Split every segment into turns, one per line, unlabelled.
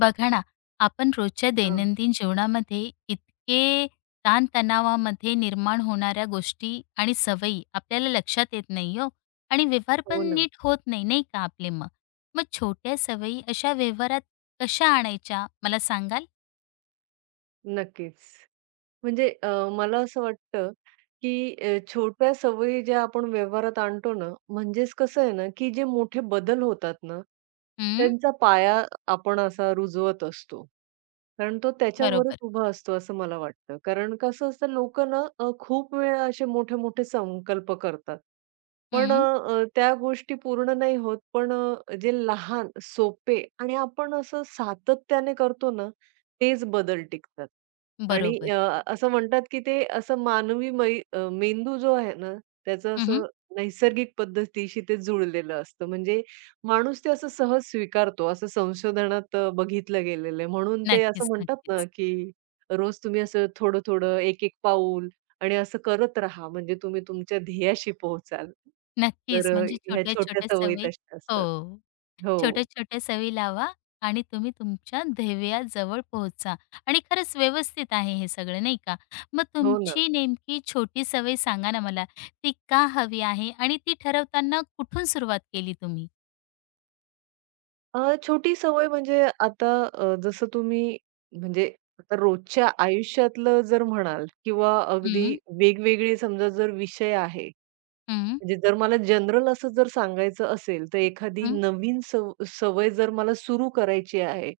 बघा ना, आपण रोजच्या
हां.
दैनंदिन जीवनामध्ये इतके ताणतणावामध्ये निर्माण होणाऱ्या गोष्टी आणि सवयी आपल्याला लक्षात येत नाही हो आणि व्यवहार
हो
पण
ना.
नीट होत नाही, नाही का आपले मग? मग छोट्या सवयी अशा व्यवहारात कशा आणायच्या मला सांगाल?
नक्कीच. म्हणजे मला असं वाटतं, की छोट्या सवयी ज्या आपण व्यवहारात आणतो ना, म्हणजेच कसं आहे ना, की जे मोठे बदल होतात ना,
हं,
त्यांचा पाया आपण असा रुजवत असतो. कारण तो त्याच्यावरच
बरोबर.
उभा असतो असं मला वाटतं. कारण कसं असतं लोकं ना खूप वेळा असे मोठे-मोठे संकल्प करतात. पण
हं,
त्या गोष्टी पूर्ण नाही होत. पण जे लहान, सोपे आणि आपण असं सातत्याने करतो ना, तेच बदल टिकतात. आणि
बरोबर.
असं म्हणतात, की ते असं मानवी मेंदू जो आहे ना, त्याचं
हं,
असं नैसर्गिक पद्धतीशी ते जुळलेलं असतं. म्हणजे माणूस ते असं सहज स्वीकारतो, असं संशोधनात बघितलं गेलेलं आहे. म्हणून ते असं
नक्कीच,
म्हणतात ना,
नक्कीच.
की रोज तुम्ही असं थोडं-थोडं, एक-एक पाऊल आणि असं करत राहा, म्हणजे तुम्ही तुमच्या ध्येयाशी पोहोचाल. तर
नक्कीच, म्हणजे
ह्या छोट्या
छोट्या-छोट्या
सवयी
सवयी
तशा असतात.
हो.
हो.
छोट्या-छोट्या सवयी लावा आणि तुम्ही तुमच्या ध्येयाजवळ पोहोचा आणि खरंच व्यवस्थित आहे हे सगळं, नाही का? मग
हो ना.
तुमची नेमकी छोटी सवय सांगा ना मला, ती का हवी आहे आणि ती ठरवताना कुठून सुरुवात केली तुम्ही?
छोटी सवय म्हणजे आता जसं तुम्ही म्हणजे आता रोजच्या आयुष्यातलं जर म्हणाल किंवा अगदी
हं,
वेगवेगळे समजा जर विषय आहे,
हं,
म्हणजे जर मला जनरल असं जर सांगायचं असेल, तर एखादी
हं,
नवीन सवय जर मला सुरू करायची आहे,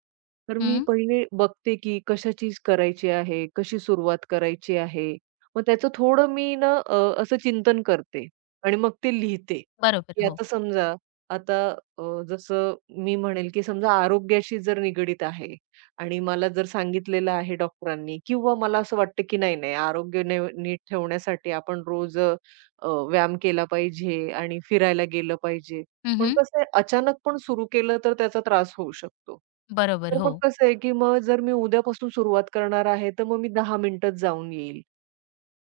तर मी
हं.
पहिले बघते की कशाची करायची आहे, कशी सुरुवात करायची आहे. मग त्याचं थोडं मी ना असं चिंतन करते आणि मग ते लिहिते,
बरोबर
की
हो.
आता समजा आता जसं मी म्हणेल, की समजा आरोग्याशी जर निगडीत आहे आणि मला जर सांगितलेलं आहे डॉक्टरांनी किंवा मला असं वाटतं, की नाही, नाही आरोग्य ने नीट ठेवण्यासाठी आपण रोज अ, अ, व्यायाम केला पाहिजे आणि फिरायला गेलं पाहिजे.
हं,
पण
हं.
कसं आहे अचानक पण सुरू केलं तर त्याचा त्रास होऊ शकतो.
बरोबर
तर
हो.
मग कसं आहे, की मग जर मी उद्यापासून सुरुवात करणार आहे, तर मग मी 10 मिनिटात जाऊन येईल.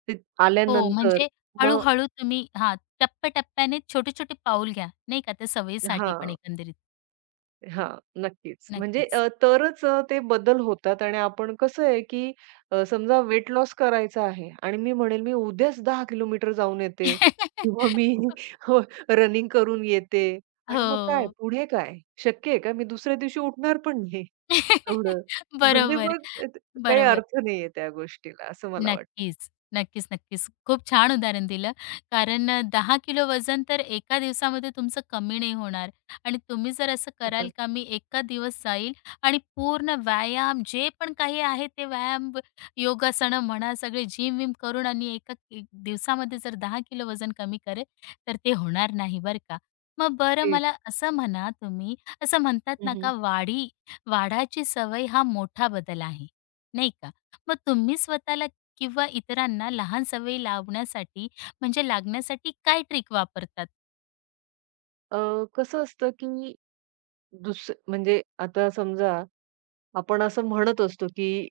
ते
हो,
आल्यानंतर
म्हणजे
मग
हळू तुम्ही हां, टप्प्या छोटे-छोटे पाऊल घ्या, नाही का? त्या सवयीसाठी पण
हां.
एकंदरीत.
हां, नक्कीच. म्हणजे
नक्कीच.
तरच ते बदल होतात आणि आपण कसं आहे, की समजा वेट लॉस करायचा आहे आणि मी म्हणेल, "मी उद्याच 10 किलोमीटर जाऊन येते किंवा मी रनिंग करून येते" आणि मग काय
हो.
पुढे काय? शक्य आहे का? मी दुसऱ्या दिवशी उठणार पण नाही एवढं. म्हणजे
बरोबर.
मग काही
बरोबर.
अर्थ नाहीये त्या गोष्टीला, असं मला वाटतं.
नक्कीच. नक्कीच, नक्कीच. खूप छान उदाहरण दिलं. कारण 10 किलो वजन तर एका दिवसामध्ये तुमचं कमी नाही होणार आणि तुम्ही जर असं कराल का मी एका दिवस जाईल आणि पूर्ण व्यायाम जे पण काही आहे ते व्यायाम, ब- योगासनं म्हणा, सगळे जिम-विम करून आणि एका एक दिवसामध्ये जर 10 किलो वजन कमी करेल, तर ते होणार नाही बरं का. मग बरं
तेच.
मला असं म्हणा तुम्ही असं म्हणतात ना
हं,
का वाढाची सवय हा मोठा बदल आहे, नाही का? मग तुम्ही स्वतःला किंवा इतरांना लहान सवयी लावण्यासाठी म्हणजे लागण्यासाठी काय ट्रिक वापरतात?
अ, कसं असतं, की म्हणजे आता समजा आपण असं म्हणत असतो, की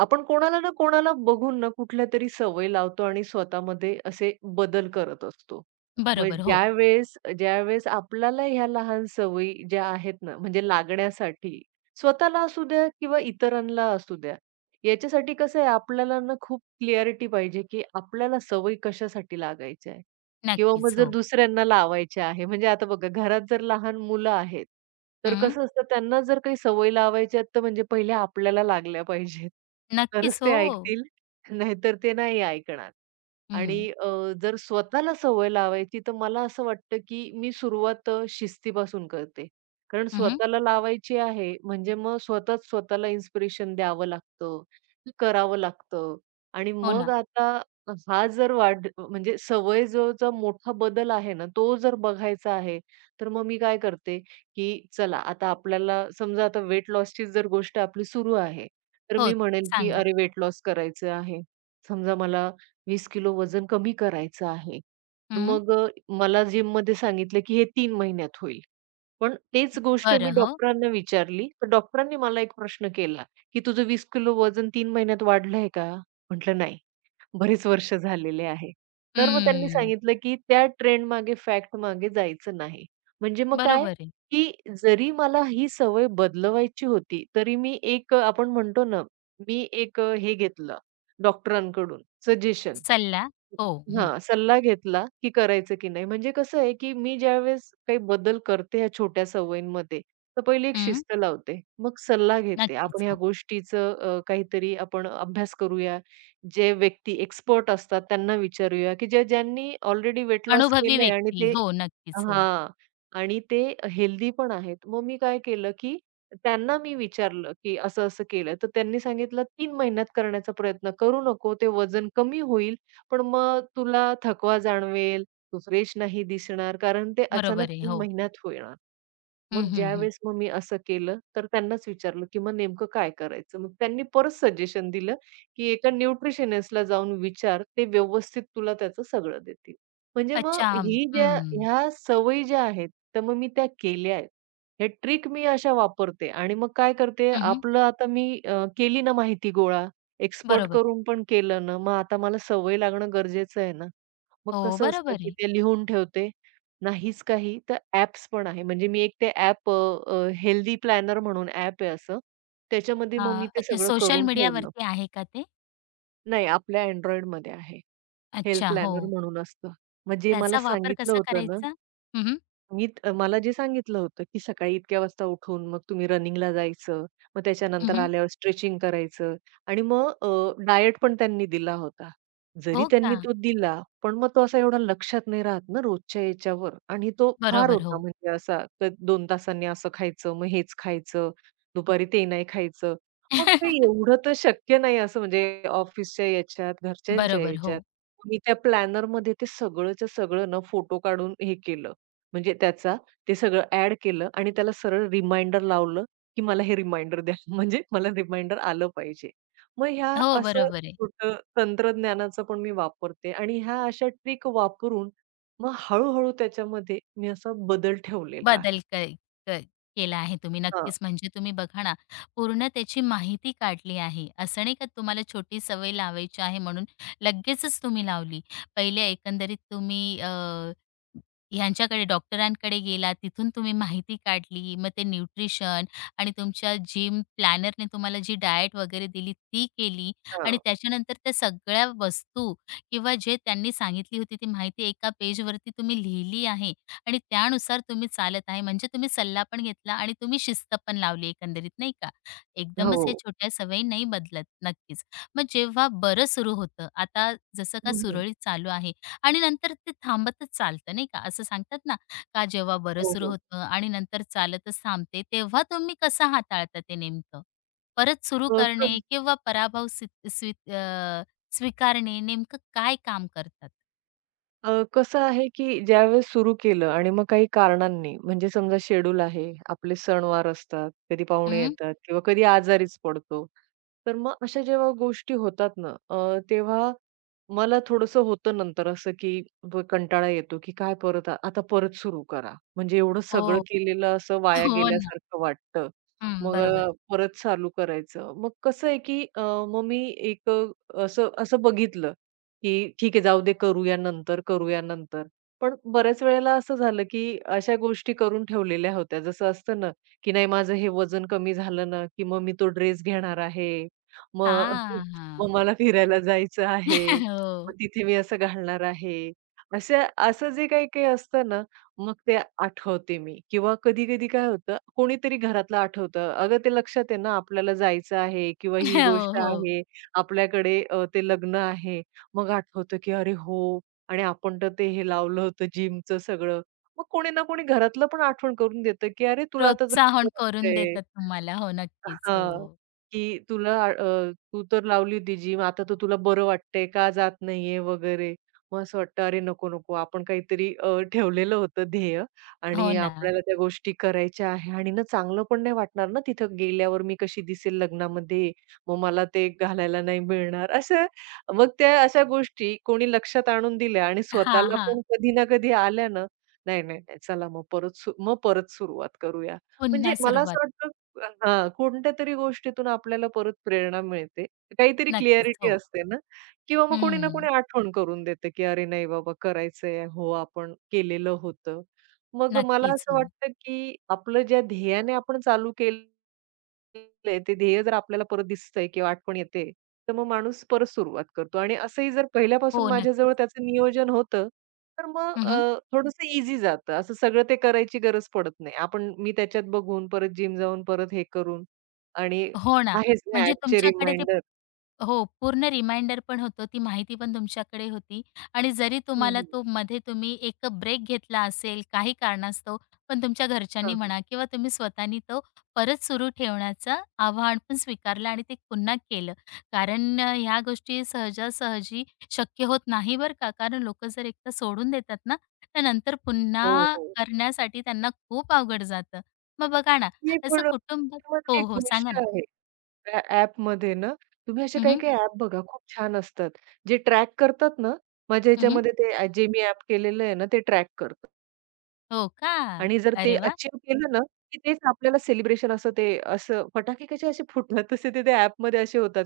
आपण कोणाला ना कोणाला बघून ना कुठल्या तरी सवय लावतो आणि स्वतःमध्ये असे बदल करत असतो. मग
बरोबर. हो.
ज्यावेळेस ज्यावेळेस आपल्याला ह्या लहान सवयी ज्या आहेत ना, म्हणजे लागण्यासाठी स्वतःला असू द्या किंवा इतरांना असू द्या, याच्यासाठी कसं आहे आपल्याला ना खूप क्लॅरिटी पाहिजे, की आपल्याला सवयी कशासाठी लागायच्या आहे. किंवा
नक्कीच.
मग जर
हो.
दुसऱ्यांना लावायचे आहे, म्हणजे आता बघा घरात जर लहान मुलं आहेत, तर
हं.
कसं असतं त्यांना जर काही सवय लावायची आहेत, तर म्हणजे पहिले आपल्याला लागल्या पाहिजेत. तरच
नक्कीच.
ते
हो.
ऐकतील, नाहीतर ते नाही ऐकणार. आणि
हं.
जर स्वतःला सवय लावायची, तर मला असं वाटतं की मी सुरुवात शिस्तीपासून करते. कारण
हं,
स्वतःला लावायची आहे, म्हणजे मग स्वतःच स्वतःला इन्स्पिरेशन द्यावं लागतं, करावं लागतं. आणि
हो
मग
ना.
आता हा जर वाढ म्हणजे सवय जो जो मोठा बदल आहे ना, तो जर बघायचा आहे, तर मग मी काय करते, की चला आता आपल्याला समजा आता वेट लॉसची जर गोष्ट आपली सुरू आहे, तर
हो.
मी म्हणेन, की
सांगा.
अरे वेट लॉस करायचं आहे. समजा मला 20 किलो वजन कमी करायचं आहे. तर
हं.
मग मला जिममध्ये सांगितलं, की हे 3 महिन्यात होईल. पण तेच गोष्ट मी
बरं. हो.
डॉक्टरांना विचारली, तर डॉक्टरांनी मला एक प्रश्न केला, की "तुझं 20 किलो वजन 3 महिन्यात वाढलंय का?" म्हटलं, "नाही." बरीच वर्ष झालेले आहे. तर मग त्यांनी
हं.
सांगितलं, की त्या ट्रेंडमागे, फॅक्टमागे जायचं नाही. म्हणजे मग काय,
बरोबर आहे.
की जरी मला ही सवय बदलवायची होती, तरी मी एक आपण म्हणतो ना, मी एक हे घेतलं डॉक्टरांकडून सजेशन
सल्ला. हो. हं.
हां, सल्ला घेतला, की करायचं की नाही. म्हणजे कसं आहे, की मी ज्यावेळेस काही बदल करते ह्या छोट्या सवयींमध्ये, तर पहिली एक
हं.
शिस्त लावते. मग सल्ला घेते. आपण
नक्कीच.
ह्या
हो.
गोष्टीचं काहीतरी आपण अभ्यास करूया. जे व्यक्ती एक्सपर्ट असतात त्यांना विचारूया, की ज्या ज्यांनी ऑलरेडी वेट लॉस
अनुभवी
केलंय आणि
व्यक्ती.
ते
हो. नक्कीच. हो.
हां. आणि ते हेल्दी पण आहेत. मग मी काय केलं, की त्यांना मी विचारलं, की असं-असं केलं. तर त्यांनी सांगितलं, "3 महिन्यात करण्याचा प्रयत्न करू नको. ते वजन कमी होईल, पण मग तुला थकवा जाणवेल, तू फ्रेश नाही दिसणार, कारण ते अचानक
बरोबर आहे.
तीन
हो.
महिन्यात होणार."
हं,
मग
हं, हं.
ज्यावेळेस मग मी असं केलं, तर त्यांनाच विचारलं, की "मग नेमकं काय करायचं?" मग त्यांनी परत सजेशन दिलं, की "एका न्यूट्रिशनिस्टला जाऊन विचार, ते व्यवस्थित तुला त्याचं सगळं देतील." म्हणजे मग
अच्छा.
ही ज्या
हं.
ह्या सवयी ज्या आहेत, तर मग मी त्या केल्या आहेत. हे ट्रिक मी अशा वापरते आणि मग काय करते,
हं,
आपलं आता मी केली ना माहिती गोळा, एक्सपर्ट
बरोबर.
करून पण केलं ना, मग आता मला सवय लागणं गरजेचं आहे ना. मग
हो.
कसं
बरोबर
असतं, की
आहे.
ते लिहून ठेवते. नाहीच काही तर ॲप्स पण आहे. म्हणजे मी एक ते ॲप हेल्दी प्लॅनर म्हणून ॲप आहे असं. त्याच्यामध्ये मग मी
हां.
ते
अच्छा
सगळं
सोशल
करून ठेवलं.
मीडियावरती आहे का ते?
नाही आपल्या Androidमध्ये आहे. हेल्थ
अच्छा. हो.
प्लॅनर म्हणून असतं. मग जे मला
त्याचा वापर
सांगितलं
कसा
होतं ना
करायचा? हं, हं.
मी त मला जे सांगितलं होतं, की सकाळी इतक्या वाजता उठून मग तुम्ही रनिंगला जायचं. मग त्याच्यानंतर आल्यावर स्ट्रेचिंग करायचं आणि मग डायट पण त्यांनी दिला होता. जरी
हो
त्यांनी
का?
तो दिला, पण मग तो असा एवढा लक्षात नाही राहत ना रोजच्या याच्यावर आणि तो फार
बरोबर,
होता
हो.
म्हणजे असा तर 2 तासांनी असं खायचं, मग हेच खायचं, दुपारी ते नाही खायचं. मग ते एवढं तर शक्य नाही असं म्हणजे ऑफिसच्या याच्यात, घरच्यांच्या
बरोबर,
याच्यात.
हो.
मी त्या प्लॅनरमध्ये ते सगळंच्या सगळं ना फोटो काढून हे केलं. म्हणजे त्याचा ते सगळं ॲड केलं आणि त्याला सरळ रिमाइंडर लावलं, की मला हे रिमाइंडर द्या. म्हणजे मला रिमाइंडर आलं पाहिजे. मग ह्या
हो,
असं
बरोबर आहे.
छोटं तंत्रज्ञानाचा पण मी वापरते आणि ह्या अशा ट्रिक वापरून मग हळू-हळू त्याच्यामध्ये मी असा बदल ठेवलेला आहे.
बदल क क केला आहे तुम्ही
हां,
नक्कीच. म्हणजे तुम्ही बघा ना, पूर्ण त्याची माहिती काढली आहे. असं नाही का तुम्हाला छोटी सवय लावायची आहे म्हणून लगेचच तुम्ही लावली. पहिले एकंदरीत तुम्ही ह्यांच्याकडे डॉक्टरांकडे गेला, तिथून तुम्ही माहिती काढली, मग ते न्यूट्रिशन आणि तुमच्या जिम प्लॅनरने तुम्हाला जी डाएट वगैरे दिली ती केली
हां.
आणि त्याच्यानंतर त्या सगळ्या वस्तू किंवा जे त्यांनी सांगितली होती ती माहिती एका पेजवरती तुम्ही लिहिली आहे आणि त्यानुसार तुम्ही चालत आहे. म्हणजे तुम्ही सल्ला पण घेतला आणि तुम्ही शिस्त पण लावली एकंदरीत, नाही का?
हो.
एकदमच हे छोट्या सवयी नाही बदलत. नक्कीच. मग जेव्हा बरं सुरू होतं, आता जसं का
हं, हं.
सुरळीत चालू आहे, आणि नंतर ते थांबतच चालतं नाही का? असं सांगतात ना, का जेव्हा बरं सुरू
हो,
होतं आणि नंतर चालतच थांबते, तेव्हा तुम्ही कसं हाताळता ते नेमकं? परत सुरू
हो.
करणे किंवा पराभव स्वी स्वी अ, स्वीकारणे नेमकं काय काम करतात?
कसं आहे, की ज्यावेळेस सुरू केलं आणि मग काही कारणांनी म्हणजे समजा शेड्यूल आहे, आपले सणवार असतात, कधी पाहुणे
हं.
येतात किंवा कधी आजारीच पडतो. तर मग अशा जेव्हा गोष्टी होतात ना, तेव्हा मला थोडंसं होतं नंतर असं, की कंटाळा येतो, की काय परत आता परत सुरू करा. म्हणजे एवढं सगळं
हो.
केलेलं असं वाया
हो ना.
गेल्यासारखं वाटतं.
हं,
मग
बरोबर.
परत चालू करायचं. मग कसं आहे, की मग मी एक असं असं बघितलं, की ठीक आहे जाऊ दे करूया नंतर, करूया नंतर. पण बऱ्याच वेळेला असं झालं, की अशा गोष्टी करून ठेवलेल्या होत्या. जसं असतं ना, की नाही माझं हे वजन कमी झालं ना, की मग मी तो ड्रेस घेणार आहे. मग
हां, हां.
मग मला फिरायला जायचं आहे. मग
हो.
तिथे मी असं घालणार आहे. अशा असं जे काही-काही असतं ना, मग ते आठवते मी किंवा कधी-कधी काय होतं, कोणीतरी घरातलं आठवतं. अगं ते लक्षात आहे ना आपल्याला जायचं आहे किंवा ही
हो,
गोष्ट
हो.
आहे. आपल्याकडे ते लग्न आहे. मग आठवतं, की अरे हो आणि आपण तर ते हे लावलं होतं जिमचं सगळं. मग कोणी ना कोणी घरातलं पण आठवण करून देतं, की "अरे तुला आता
प्रोत्साहन करून देतात तुम्हाला. हो, नक्कीच.
हां,
हो.
की तुला तू तर लावली होती जिम, आता तर तुला बरं वाटतंय, का जात नाहीये वगैरे. मग असं वाटतं, "अरे नको, नको." आपण काहीतरी ठेवलेलं होतं ध्येय
हो
आणि
ना.
आपल्याला त्या गोष्टी करायच्या आहे आणि ना चांगलं पण नाही वाटणार ना, तिथं गेल्यावर मी कशी दिसेल लग्नामध्ये, मग मला ते घालायला नाही मिळणार. असं मग त्या अशा गोष्टी कोणी लक्षात आणून दिल्या आणि
हां,
स्वतःला
हां.
पण कधी ना कधी आल्या ना, नाही, नाही, नाही, चला मग परत सु मग परत सुरुवात करूया. म्हणजे
पुन्हा
मला असं
सुरुवात.
वाटतं हां, कोणत्यातरी गोष्टीतून आपल्याला परत प्रेरणा मिळते. काहीतरी
नक्कीच.
क्लॅरिटी
हो.
असते ना किंवा मग कोणी ना कोणी
हं.
आठवण करून देतं, की "अरे नाही बाबा करायचंय. हो, आपण केलेलं होतं." मग मला
नक्कीच.
असं
हो.
वाटतं, की आपलं ज्या ध्येयाने आपण चालू केलं केलंय, ते ध्येय जर आपल्याला परत दिसतंय किंवा आठवण येते, तर मग माणूस परत सुरुवात करतो आणि असंही जर पहिल्यापासून
हो,
माझ्याजवळ
नक्कीच.
त्याचं नियोजन होतं, तर मग
हं, हं.
थोडंसं ईझी जातं. असं सगळं ते करायची गरज पडत नाही. आपण मी त्याच्यात बघून परत जिम जाऊन परत हे करून आणि
हो ना.
आहेच ना
म्हणजे
ॲपचे
तुमच्याकडे ते
रिमाइंडर.
हो, पूर्ण रिमाइंडर पण होतो, ती माहिती पण तुमच्याकडे होती आणि जरी
हं,
तुम्हाला
हं.
तो मध्ये तुम्ही एक ब्रेक घेतला असेल काही कारणास्तव, पण तुमच्या घरच्यांनी म्हणा किंवा तुम्ही स्वतःनी तो परत सुरू ठेवण्याचं आव्हान पण स्वीकारलं आणि ते पुन्हा केलं. कारण ह्या गोष्टी सहजासहजी शक्य होत नाही बरं का. कारण लोकं जर एकदा सोडून देतात ना, तर नंतर
हो,
पुन्हा
हो.
करण्यासाठी त्यांना खूप अवघड जातं. मग बघा ना,
ते
असं
पण
कुटुंब हो,
त्यामध्ये एक
हो, सांगा
गोष्ट
ना.
आहे. त्या ॲपमध्ये ना, तुम्ही असे
हं, हं.
काही-काही हं. ॲप बघा खूप छान असतात. जे ट्रॅक करतात ना, माझ्या ह्याच्यामध्ये ते जे मी ॲप केलेलं आहे ना, ते ट्रॅक करतं.
हो का?
आणि जर ते
अरे वा,
अचीव्ह केलं ना, की तेच आपल्याला सेलिब्रेशन असं ते असं फटाके कसे असे फुटतात तसे ते त्या ॲपमध्ये असे होतात.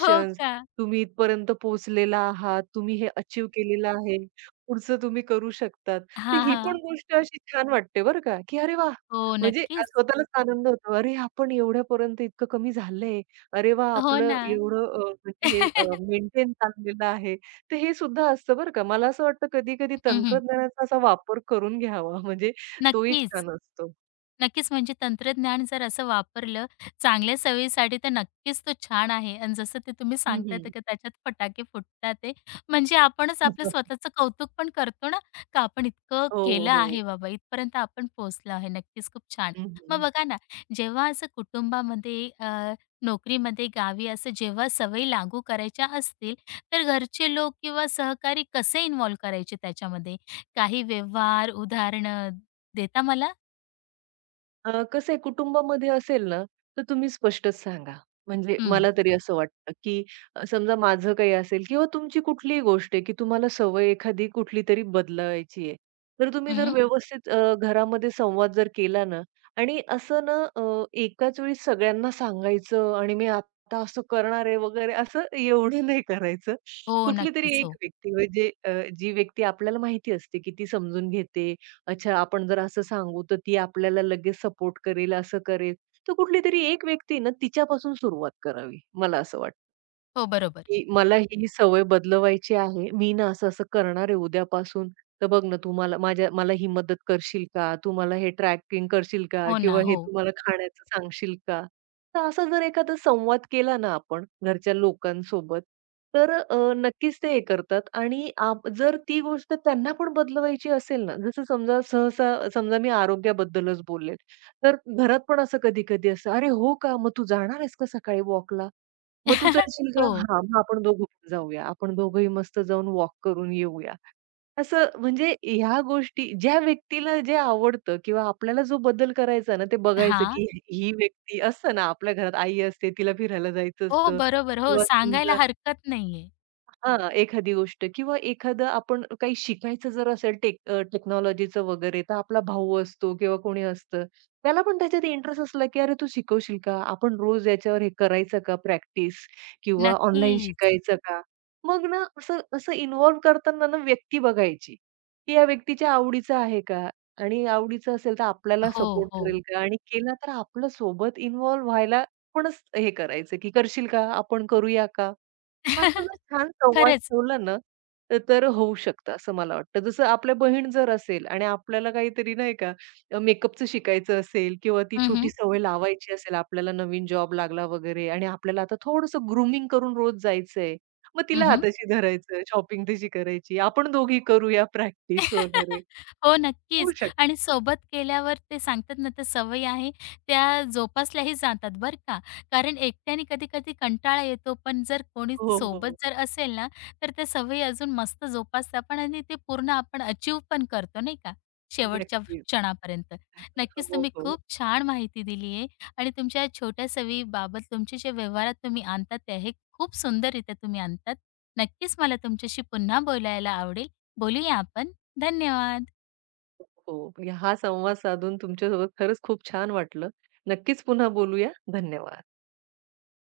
हो का?
तुम्ही इथपर्यंत पोहोचलेला आहात. तुम्ही हे अचीव्ह केलेलं आहे. पुढचं तुम्ही करू शकतात. तर
हां,
ही पण
हां.
गोष्ट अशी छान वाटते बरं का, की अरे वाह!
हो,
म्हणजे
नक्कीच.
स्वतःलाच आनंद होतो. अरे आपण एवढ्यापर्यंत इतकं कमी झालंय. अरे वाह!
हो
आपलं
ना.
एवढं म्हणजे हे मेंटेन चाललेलं आहे. तर हे सुद्धा असतं बरं का. मला असं वाटतं कधी-कधी
हं, हं.
तंत्रज्ञानाचा असा वापर करून घ्यावा. म्हणजे तोही
नक्कीच.
छान असतो.
नक्कीच, म्हणजे तंत्रज्ञान जर असं वापरलं चांगल्या सवयीसाठी तर नक्कीच तो छान आहे आणि जसं ते तुम्ही
हं,
सांगताय तर
हं.
का त्याच्यात फटाके फुटतात ते. म्हणजे आपणच आपलं स्वतःचं कौतुक पण करतो ना, का आपण इतकं
हो,
केलं
हो.
आहे बाबा, इथपर्यंत आपण पोहोचलो आहे. नक्कीच खूप छान.
हं,
मग
हं.
बघा ना, जेव्हा असं कुटुंबामध्ये नोकरीमध्ये, गावी असं जेव्हा सवयी लागू करायच्या असतील, तर घरचे लोक किंवा सहकारी कसे इन्व्हॉल्व करायचे त्याच्यामध्ये? काही व्यवहार, उदाहरणं देता मला?
कसं आहे कुटुंबामध्ये असेल ना, तर तुम्ही स्पष्टच सांगा. म्हणजे
हं.
मला तरी असं वाटतं, की समजा माझं काही असेल किंवा तुमची कुठलीही गोष्ट आहे, की तुम्हाला सवय एखादी कुठलीतरी बदलावायची आहे. तर तुम्ही जर
हं,
व्यवस्थित घरामध्ये संवाद जर केला ना आणि असं ना एकाच वेळी सगळ्यांना सांगायचं आणि मी आता असं करणार आहे वगैरे असं एवढं नाही करायचं.
हो,
कुठलीतरी
नक्कीच.
एक
हो.
व्यक्ती म्हणजे जी व्यक्ती आपल्याला माहिती असते, की ती समजून घेते अच्छा, आपण जर असं सांगू, तर ती आपल्याला लगेच सपोर्ट करेल, असं करेल. तर कुठली तरी एक व्यक्ती ना, तिच्यापासून सुरुवात करावी, मला असं वाटतं.
हो, बरोबर.
की मला ही सवय बदलवायची आहे. मी ना असं-असं करणार आहे उद्यापासून. तर बघ ना, तू मला माझ्या मला ही मदत करशील का? तू मला हे ट्रॅकिंग करशील का?
हो ना.
किंवा हे
हो.
तू मला खाण्याचं सांगशील का? तर असा जर एखादा संवाद केला ना आपण घरच्या लोकांसोबत, तर नक्कीच ते हे करतात आणि जर ती गोष्ट त्यांना पण बदलवायची असेल ना, जसं समजा मी आरोग्याबद्दलच बोलले, तर घरात पण असं कधी-कधी असतं, "अरे, हो का? मग तू जाणार आहेस का सकाळी वॉकला?" मग तू चलशील का?
हो.
हां, मग आपण दोघं पण जाऊया. आपण दोघंही मस्त जाऊन वॉक करून येऊया. असं म्हणजे ह्या गोष्टी ज्या व्यक्तीला जे आवडतं किंवा आपल्याला जो बदल करायचा ना, ते बघायचं
हां.
की ही व्यक्ती असतं ना, आपल्या घरात आई असते, तिला फिरायला जायचं
हो,
असतं
बरोबर. हो,
किंवा
सांगायला
समजा
हरकत नाहीये.
हां, एखादी गोष्ट किंवा एखादं आपण काही शिकायचं जर असेल टेक्नॉलॉजीचं वगैरे, तर आपला भाऊ असतो किंवा कोणी असतं. त्याला पण त्याच्यात इंटरेस्ट असला, की "अरे, तू शिकवशील का? आपण रोज याच्यावर हे करायचं का प्रॅक्टिस किंवा ऑनलाईन
नक्कीच.
शिकायचं का?" मग ना असं असं इन्व्हॉल्व करताना ना व्यक्ती बघायची, की या व्यक्तीच्या आवडीचं आहे का? आणि आवडीचं असेल तर आपल्याला
हो,
सपोर्ट
हो.
करेल का? आणि केला तर आपलं सोबत इन्व्हॉल्व व्हायला आपणच हे करायचं, की "करशील का? आपण करूया का?" असं जर छान संवाद
खरंच.
ठेवला ना, तर तर होऊ शकतं असं मला वाटतं. जसं आपल्या बहीण जर असेल आणि आपल्याला काहीतरी नाही का मेकअपचं शिकायचं असेल किंवा ती
हं,
छोटी
हं.
सवय लावायची असेल, आपल्याला नवीन जॉब लागला वगैरे आणि आपल्याला आता थोडंसं ग्रूमिंग करून रोज जायचंय. मग तिला हाताशी धरायचं, शॉपिंग तिची करायची. आपण दोघी करूया प्रॅक्टिस वगैरे.
हो,
होऊ
नक्कीच.
शकतं.
आणि सोबत केल्यावर ते सांगतात ना, त्या सवयी आहे त्या जोपासल्याही जातात बरं का. कारण एकट्याने कधी-कधी कंटाळा येतो, पण जर कोणी
हो, हो.
सोबत जर असेल ना, तर त्या सवयी अजून मस्त जोपासतात पण आणि ते पूर्ण आपण अचीव्ह पण करतो नाही का, शेवटच्या
नक्कीच.
क्षणापर्यंत. नक्कीच
हो,
तुम्ही
हो.
खूप छान माहिती दिली आहे आणि तुमच्या छोट्या सवयीबाबत तुमचे जे व्यवहारात तुम्ही आणतात ते हे खूप सुंदररीत्या तुम्ही आणतात. नक्कीच मला तुमच्याशी पुन्हा बोलायला आवडेल. बोलूया आपण. धन्यवाद
हो. म्हणजे हा संवाद साधून तुमच्यासोबत खरंच खूप छान वाटलं. नक्कीच पुन्हा बोलूया. धन्यवाद.